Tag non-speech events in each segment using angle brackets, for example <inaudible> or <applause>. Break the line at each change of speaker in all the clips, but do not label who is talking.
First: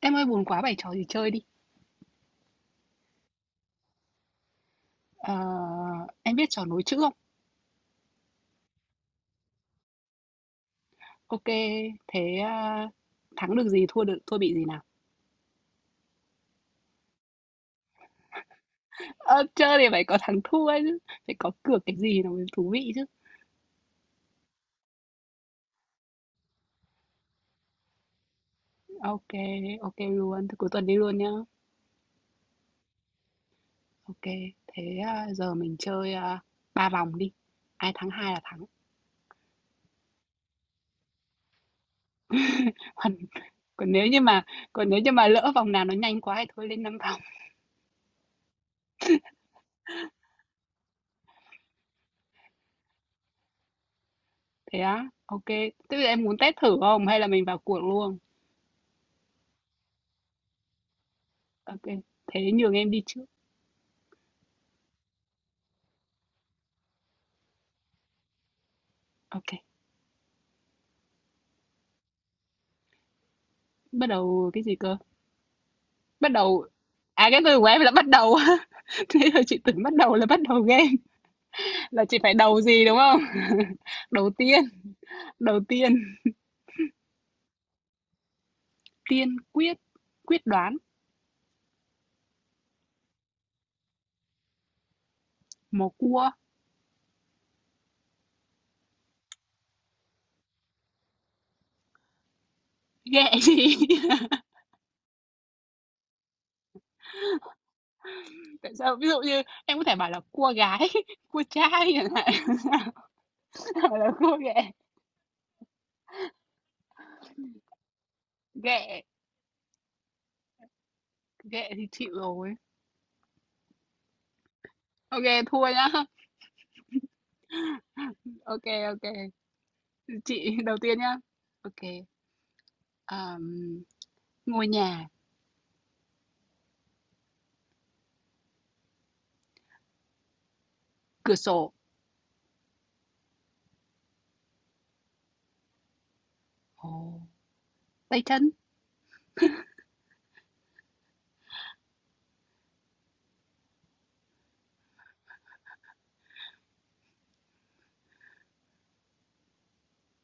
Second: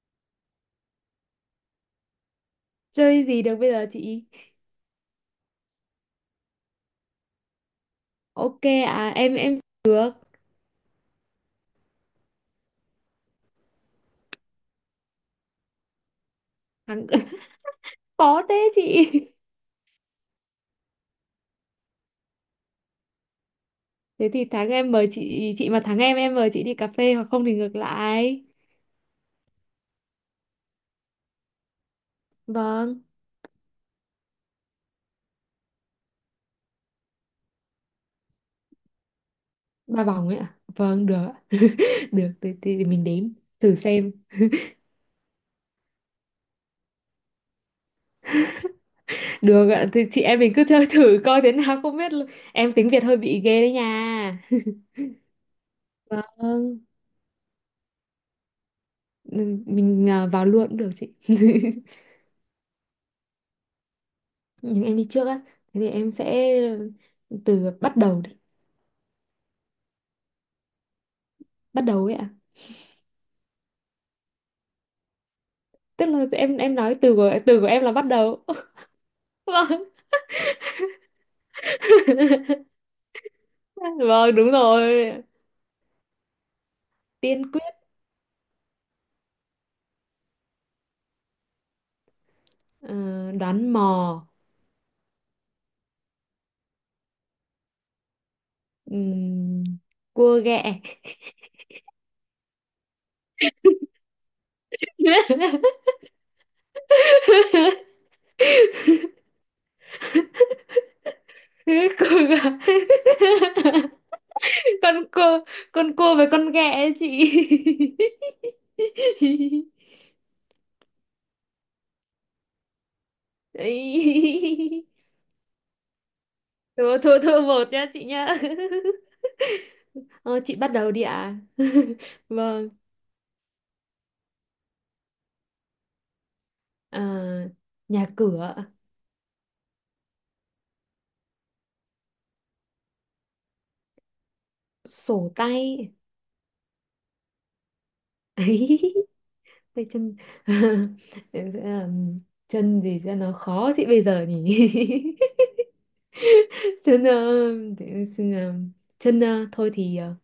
Em ơi buồn quá bày trò gì chơi đi.
Chơi gì được bây giờ chị?
Ờ, em biết trò nối chữ không?
Ok. À, em được.
Ok, thế à, thắng được gì, thua bị gì nào?
Thắng. <laughs> Khó thế chị.
Ờ, chơi thì phải có thắng thua ấy chứ, phải có cược cái gì nó mới thú vị chứ.
Thế thì thắng em mời chị mà thắng em mời chị đi cà phê, hoặc không thì ngược lại.
Ok, ok luôn, thế cuối tuần đi luôn nhá.
Vâng.
Ok, thế à, giờ mình chơi à, ba vòng đi. Ai thắng hai là thắng.
Ba vòng ấy ạ? Vâng, được ạ. <laughs> Được thì
<laughs>
mình
Còn,
đếm thử
còn nếu
xem.
như mà còn nếu như mà lỡ vòng nào nó nhanh quá thì thôi lên năm vòng.
Được ạ, thì chị em mình cứ chơi thử coi thế nào, không biết luôn. Em tiếng Việt hơi bị ghê đấy nha. <laughs>
Thế á, ok. Thế bây giờ em muốn test thử
Vâng.
không hay là mình vào cuộc luôn?
Ừ, mình à, vào luôn cũng được chị. <laughs>
Ok, thế nhường em đi trước.
Nhưng em đi trước á. Thế thì em sẽ từ bắt đầu đi.
Ok.
Bắt đầu ấy ạ.
Bắt đầu cái gì cơ?
Tức là
Bắt
em
đầu
em nói từ
à,
của
cái từ
từ
của
của
em
em
là
là bắt
bắt đầu
đầu.
á. <laughs> Thế là
<laughs>
chị tưởng
Vâng.
bắt đầu là bắt đầu game, là chị phải đầu
<laughs>
gì, đúng không? <laughs> Đầu
Vâng, đúng
tiên,
rồi.
đầu tiên,
Tiên quyết.
tiên quyết, quyết đoán,
ờ, đoán mò.
mò cua,
ừm, cua ghẹ.
ghẹ gì?
<laughs>
<laughs> Tại sao? Ví dụ như em có thể bảo là cua gái, <laughs> cua trai chẳng
Cua ghẹ.
hạn, <laughs> hoặc là cua ghẹ.
<laughs> con cua con cua với con ghẹ ấy chị.
Ghẹ,
<laughs>
ghẹ thì chịu rồi.
Ấy.
OK, thua nhá.
Thua, thua, thua một nha chị nha.
OK,
<laughs>
OK.
Ờ,
Chị
chị bắt
đầu
đầu
tiên
đi
nhá.
ạ.
OK.
<laughs> Vâng.
ờm, ngôi nhà,
Ờ, nhà cửa.
cửa sổ.
Sổ tay.
Ồ. Tay chân,
<laughs> Tay chân. <laughs> Em sẽ làm chân gì cho nó khó chị bây giờ nhỉ? <laughs> Chân, để em xin làm chân, thôi thì,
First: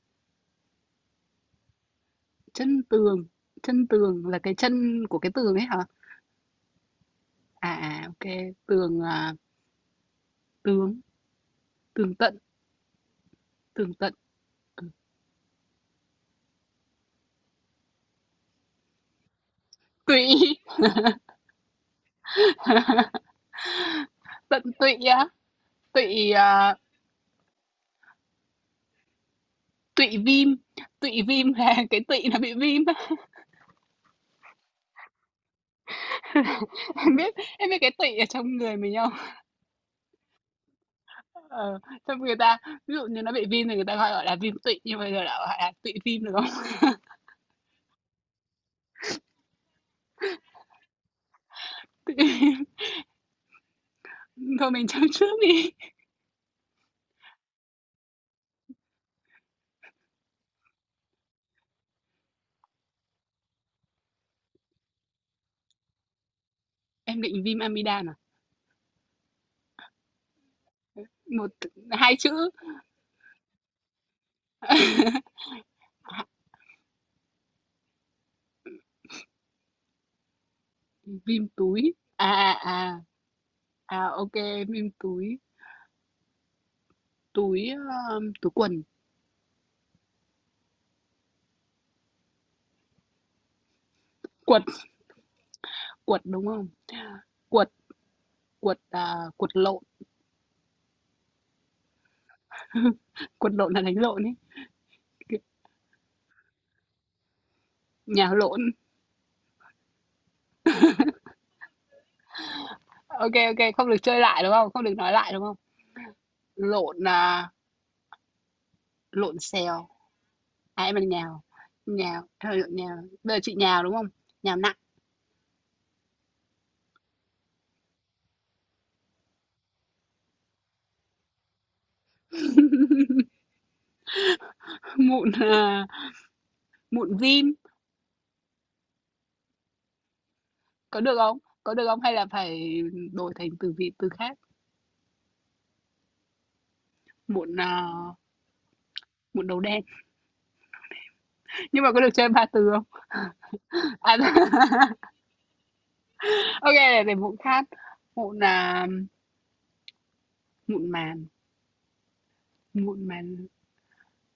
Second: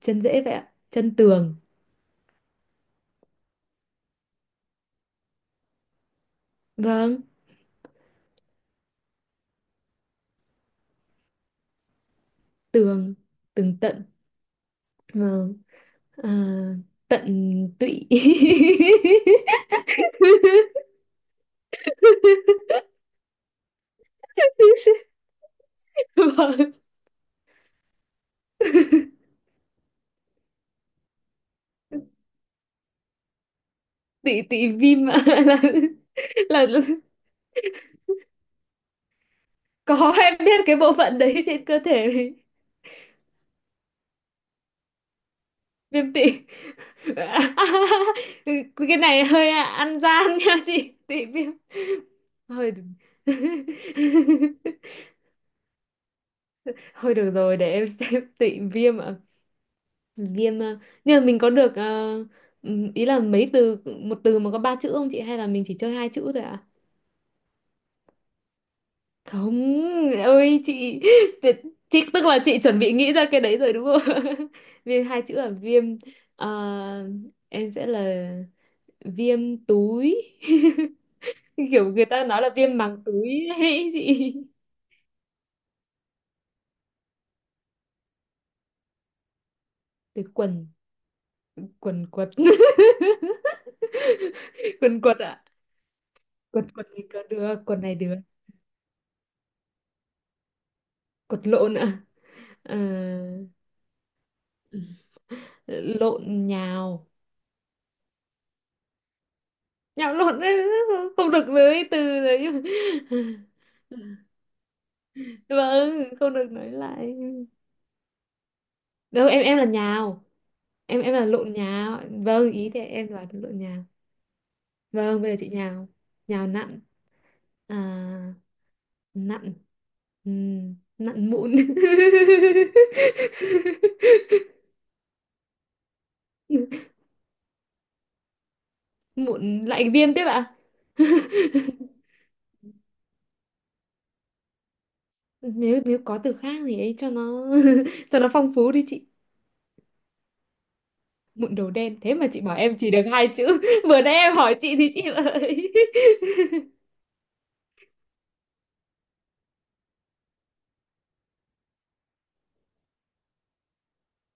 chân dễ vậy ạ. Chân tường.
chân tường, chân tường là cái chân của cái tường ấy hả?
Vâng.
À, à, ok, tường à, tướng, tường tận,
Tường. Tường
tường
tận.
tận, ừ.
Vâng. À, tận tụy. <laughs>
Tụy, <laughs> tận tụy á, tụy
Vâng,
à, tụy viêm, tụy viêm là <laughs> cái tụy nó bị viêm á.
tụy tụy viêm ạ, là, là
<laughs>
là
Em biết cái tụy ở trong người mình không?
Có, em biết cái bộ phận đấy trên
Ờ,
cơ thể.
trong người ta, ví dụ như nó bị viêm thì người ta gọi gọi là viêm tụy, nhưng bây giờ đã gọi là tụy
Viêm
viêm
tị.
được không?
<laughs> Cái này hơi ăn gian nha chị, tị viêm.
<laughs> Tụy viêm.
Hơi.
Thôi
<laughs>
mình chấm trước đi.
Thôi được rồi, để em xem. <laughs> Tị viêm ạ. Viêm, nhưng mà mình có được, ý là mấy từ một từ mà có ba chữ không chị, hay là mình chỉ chơi hai chữ thôi ạ?
Em định viêm amidan à?
Không ơi chị.
Một,
tuyệt- chị
hai
tức là
chữ.
chị chuẩn bị nghĩ ra cái đấy rồi đúng không? <laughs> Viêm hai chữ
<laughs>
là viêm, ờ, em sẽ là viêm túi. <laughs>
Vim
<laughs> Kiểu
túi.
người ta
À,
nói là viêm
à,
màng
à.
túi ấy <laughs>
À,
chị
OK, vim túi. Túi, túi quần.
từ quần. Quần quật.
Quật,
<laughs> Quần quật ạ.
quật đúng
quật
không?
quật này có được.
Quật,
Quần này được.
quật lộn.
Quật lộn ạ. Ờ,
<laughs> Quật lộn là đánh lộn ấy.
lộn nhào.
Nhà lộn.
Nhào lộn ấy, không được lấy từ đấy
OK, OK, không được chơi lại đúng không? Không được nói lại
<laughs>
đúng không?
vâng, không được nói
Lộn,
lại.
à,
Đâu
lộn
em là
xèo.
nhào.
À, em là
Em là
nhào.
lộn nhào.
Nhào,
Vâng,
em lộn
ý thì
nhào.
em đoán
Bây giờ
là
chị
lộn
nhào
nhào.
đúng không? Nhào nặng.
Vâng, bây giờ chị nhào. Nhào nặn. À, nặn. Nặn mụn. <laughs>
<laughs> Mụn, à, mụn vim.
Mụn lại viêm tiếp ạ?
Có được không? Có được không? Hay là phải đổi thành từ vị từ khác?
Nếu nếu có từ khác thì ấy cho nó,
Mụn, à,
<laughs> cho nó phong phú đi chị.
mụn đầu đen.
Mụn đầu
Nhưng mà
đen?
có được
Thế mà
chơi
chị
ba
bảo
từ
em
không?
chỉ được hai chữ. <laughs> Vừa nãy
À,
em hỏi chị thì
<laughs>
chị ơi.
ô để mụn khác. Mụn, là mụn màn, mụn màn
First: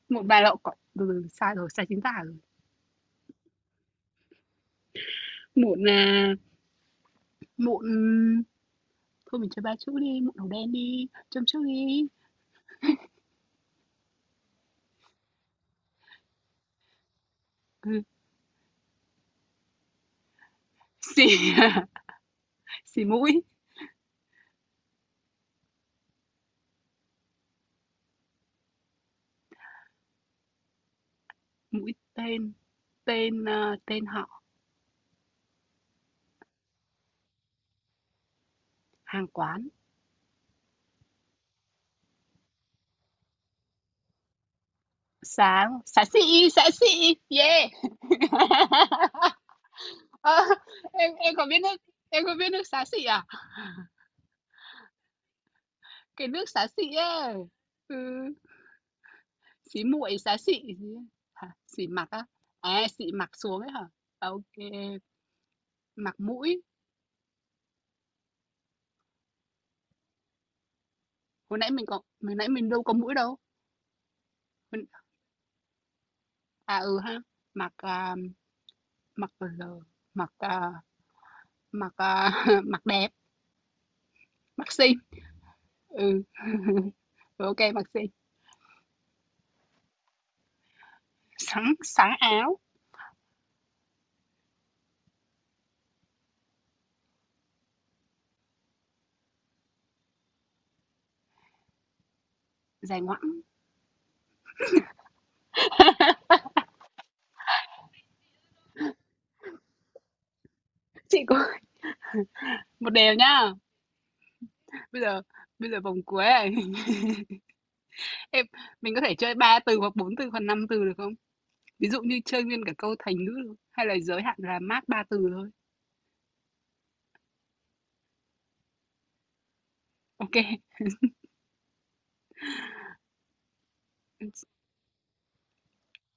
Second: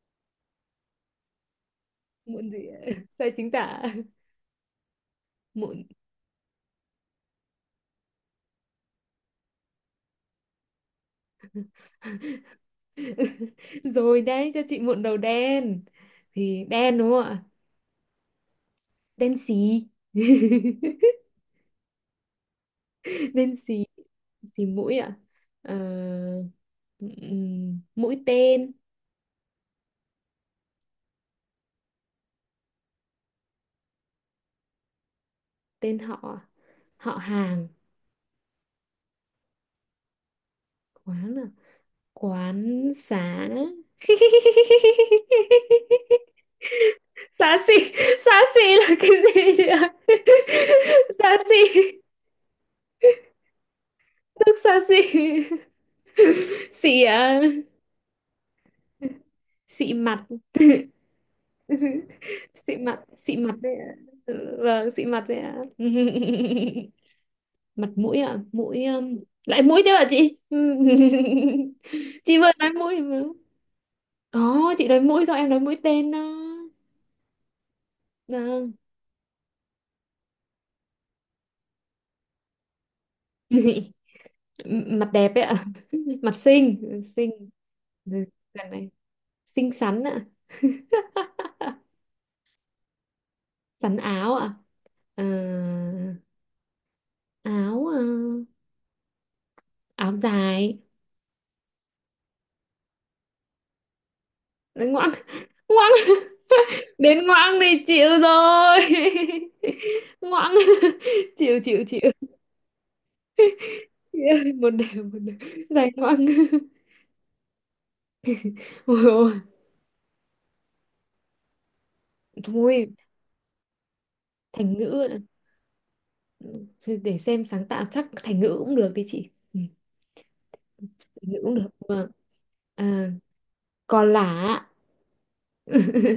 mụn bà lậu cỏ từ từ, sai rồi, sai chính tả
<laughs>
rồi.
Mụn gì ạ? Sai chính tả.
Mụn,
Mụn.
là mụn thôi mình chơi 3 chữ đi, mụn đầu đen đi, châm chước đi.
<laughs> Rồi đấy, cho chị mụn đầu đen thì đen đúng không ạ?
Ừ,
Đen xì. <laughs>
xì <laughs> xì mũi,
Bên xì. Xì mũi ạ. Ờ, mũi tên.
mũi tên, tên, ơ, tên họ,
Tên họ. Họ hàng.
hàng quán,
Quán à? Quán xá. <laughs>
xá xá xị,
Xá
yeah.
xì. Xá xì là cái
<laughs>
gì chị ạ? <laughs>
Ờ, em
Xá
có biết nước
xỉ.
em có biết nước xá xị à?
Nước xá xì.
Cái nước xá
<laughs>
xị
Xỉ
ấy.
à,
Ừ. Xí
xị
muội
mặt.
xá xị
<laughs>
gì hả xỉ mặt á à
Xị mặt.
xị mặt
Xị mặt
xuống ấy
đấy
hả
ạ.
à, ok
Vâng, xị mặt đấy ạ.
mặt mũi
<laughs> Mặt mũi ạ. Mũi, lại mũi thế ạ chị? <laughs>
hồi
Chị
nãy
vừa
mình
nói
đâu có
mũi
mũi
mà.
đâu
Có, chị nói mũi sao em nói mũi tên đó.
à ừ ha mặt à,
Vâng.
mặt l mặt à, mặt à, <laughs> mặt đẹp
<laughs>
mặt xinh
Mặt đẹp ấy ạ.
ừ
Mặt xinh.
<laughs>
Ừ, xinh.
ok mặt xinh
Ừ, gần này. Xinh xắn ạ. <laughs>
sáng sáng áo
Xắn áo ạ. Ờ, áo, áo dài.
dài ngoẵng
Đấy, ngoãng. Ngoãng. Đến ngoãng này chịu rồi. <laughs> Ngoãng.
chị có
Chịu,
<laughs>
chịu, chịu.
một đều nhá
<laughs> Một
bây
đều, một
giờ
đều.
bây giờ
Dài
vòng cuối
ngoằng. <laughs>
này <laughs> em mình có
Ôi
thể
ôi.
chơi ba từ hoặc bốn từ hoặc năm từ được không ví dụ như chơi nguyên cả
Thôi.
câu thành ngữ hay là giới hạn là
Thành
max
ngữ
ba
ạ.
từ thôi.
Thôi để xem sáng tạo, chắc thành ngữ cũng được đi chị. Ừ,
Ok,
thành ngữ cũng được mà. À, còn lả ạ.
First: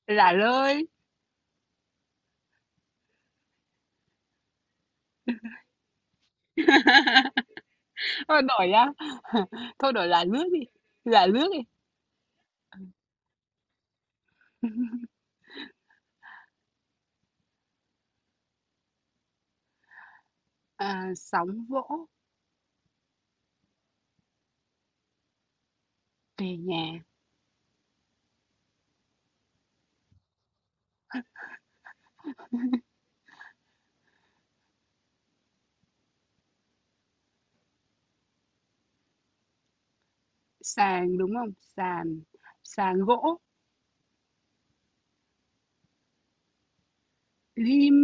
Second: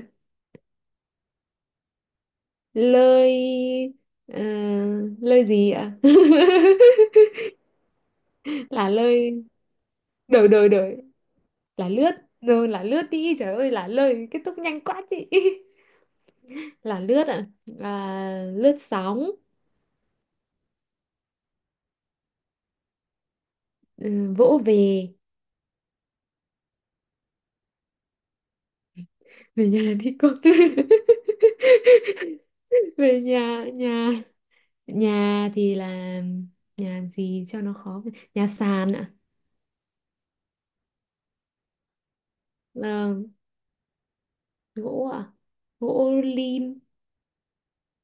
lả lơi.
Lơi. À, lơi gì ạ?
<laughs> Thôi đổi
<laughs>
nhá.
Là lơi.
<laughs> Thôi đổi lả lướt
Đổi,
đi.
đổi, đổi.
Lả lướt đi.
Là lướt. Rồi là lướt đi, trời ơi, là lơi kết thúc nhanh quá
<laughs>
chị. <laughs> Là lướt ạ. À, lướt sóng.
À, sóng vỗ
Ừ, vỗ về.
về nhà.
Về nhà đi con. <laughs> Về nhà. Nhà. Nhà thì là nhà gì cho nó khó. Nhà sàn ạ.
Sàn đúng không? Sàn. Sàn
Là
gỗ.
gỗ ạ. Gỗ lim.
Lim.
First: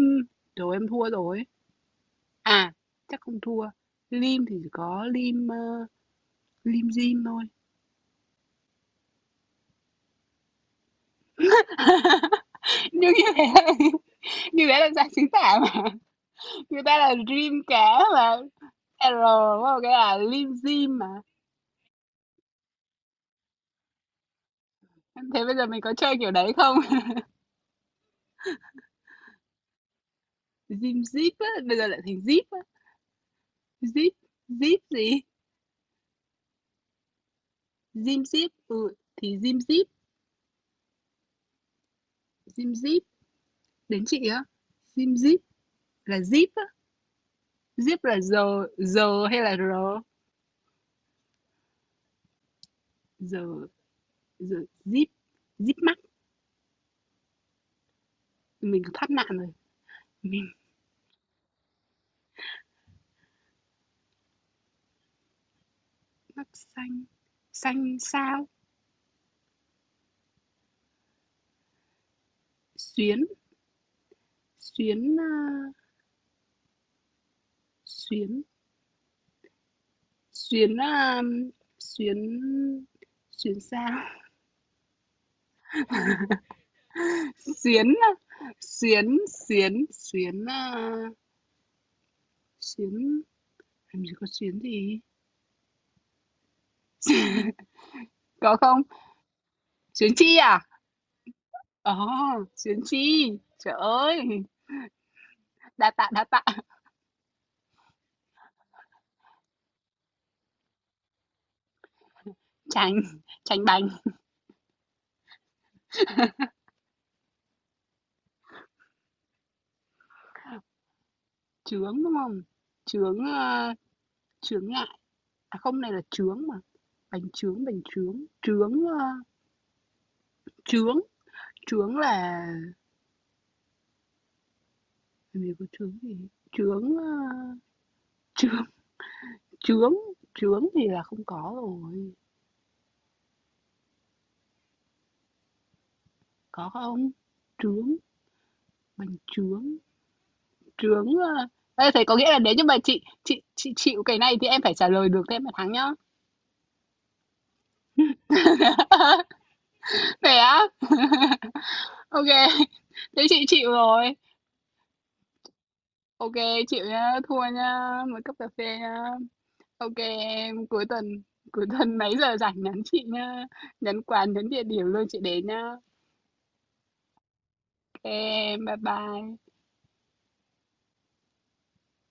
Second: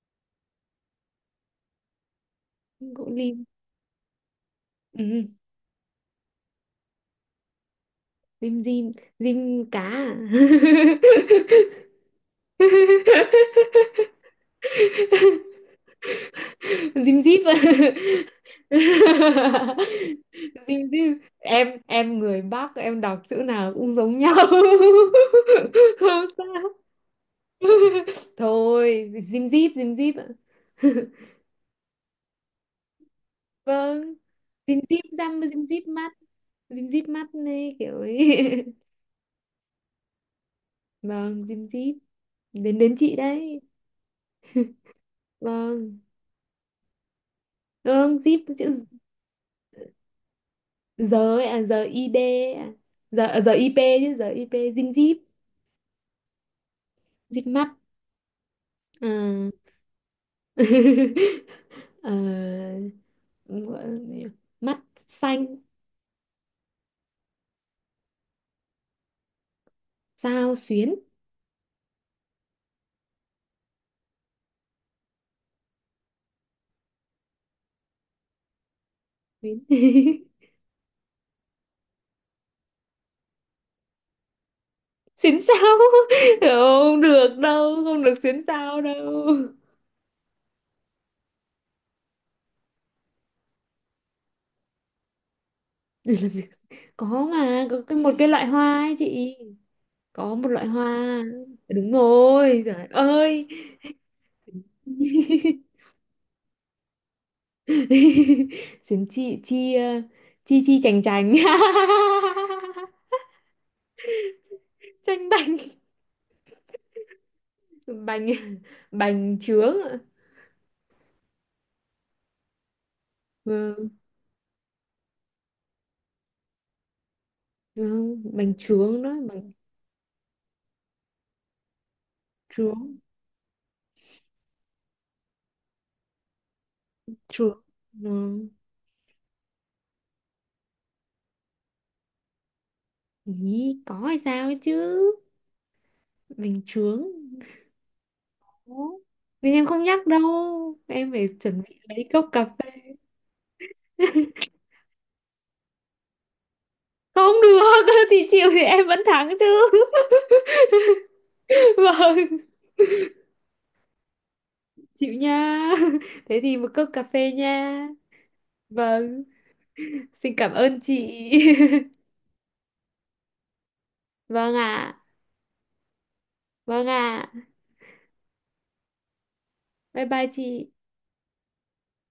Đồ em thua rồi. À,
Gỗ
chắc
lim.
không thua. Lim thì chỉ
Ừ,
có
ừ,
lim dim thôi.
lim dim. Dim cá à?
<laughs> Nhưng như thế là, <laughs>
<laughs>
như thế là dạng chính tả mà. Người ta là
Dim dip ạ.
rim cá mà.
<laughs>
R đúng không? Cái là lim
Dim
dim mà.
dip, em người Bắc, em đọc chữ nào cũng giống nhau.
Thế bây giờ mình có
<laughs>
chơi
Không
kiểu đấy
sao.
không?
<laughs> Thôi, dim díp. Dim díp ạ. <laughs>
Dim Zip á, bây giờ lại thành Zip á. Zip,
Vâng, dim
Zip
díp
gì?
răm, dim díp mắt. Dim díp mắt này kiểu ấy.
Dim Zip, ừ, thì Dim Zip,
<laughs> Vâng, dim díp.
Dim
Đến đến
Zip,
chị đấy.
đến chị á.
<laughs>
Dim Zip
Vâng.
là Zip á, Zip
Vâng,
là
díp
giờ,
chữ
giờ hay là r?
giờ ấy à? Giờ id ấy à? Giờ à, giờ
Giờ,
ip chứ. Giờ ip,
giờ,
dim
Zip,
díp,
Zip mắt
díp mắt.
mình thoát nạn rồi.
À.
Mình
<laughs> Ờ, gọi là gì nhỉ? Mắt xanh.
mắt xanh, xanh sao?
Sao xuyến.
Xuyến, xuyến, ờ, xuyến,
Xuyến. <laughs>
xuyến, ờ, xuyến, xuyến sao?
Xuyến sao. <laughs> Không
<laughs>
được đâu,
Xuyến,
không được xuyến sao
xuyến,
đâu. <laughs>
xuyến, xuyến, ờ, Xuyến làm gì có xuyến gì?
Để làm gì, có
<laughs>
mà, có cái, một cái loại
Có
hoa
không?
ấy chị.
Xuyến
Có
chi
một
à?
loại hoa,
Ồ,
đúng
oh
rồi,
xuyến
trời
chi.
ơi.
Trời ơi,
<laughs>
đa tạ, đa tạ.
Xuyến chi. Chi, chi chi chành chành. <laughs>
Tránh, tránh bánh
Chanh bành. Bành. Bành trướng ạ.
Chướng đúng không? Chướng, ơ,
Vâng.
chướng ngại. À không, này là chướng mà. Bánh chướng.
Vâng, bành trướng đó. Bành
Chướng. Chướng là...
trướng.
Làm gì có chướng gì? Chướng, ơ,
Trướng. Vâng.
chướng, chướng. Chướng thì là không có rồi.
Ý có hay sao ấy chứ. Bình
Có
chướng.
không? Chướng,
Ủa?
bánh
Nhưng
chướng.
em không nhắc đâu,
Trướng,
em phải
à.
chuẩn bị
Ê, thế
lấy
có
cốc
nghĩa là
cà
nếu như mà
phê.
chị chịu cái này thì em phải trả lời được thì em mới thắng nhá.
Không được, <laughs> chị chịu thì em vẫn thắng chứ.
Thế á?
<laughs>
Ok, <laughs>
Vâng,
kê. Thế chị chịu rồi.
chịu nha, <laughs>
Ok,
thế thì một
chịu
cốc cà
nhá,
phê
thua
nha.
nhá, một cốc cà phê nhá.
Vâng,
Ok,
xin cảm
em
ơn
cuối tuần
chị.
cuối
<laughs>
tuần mấy giờ rảnh nhắn chị nhá. Nhắn quán, nhắn
Vâng
địa điểm
ạ.
luôn chị đến nhá.
Vâng ạ.
Ok, bye bye.
Bye bye chị.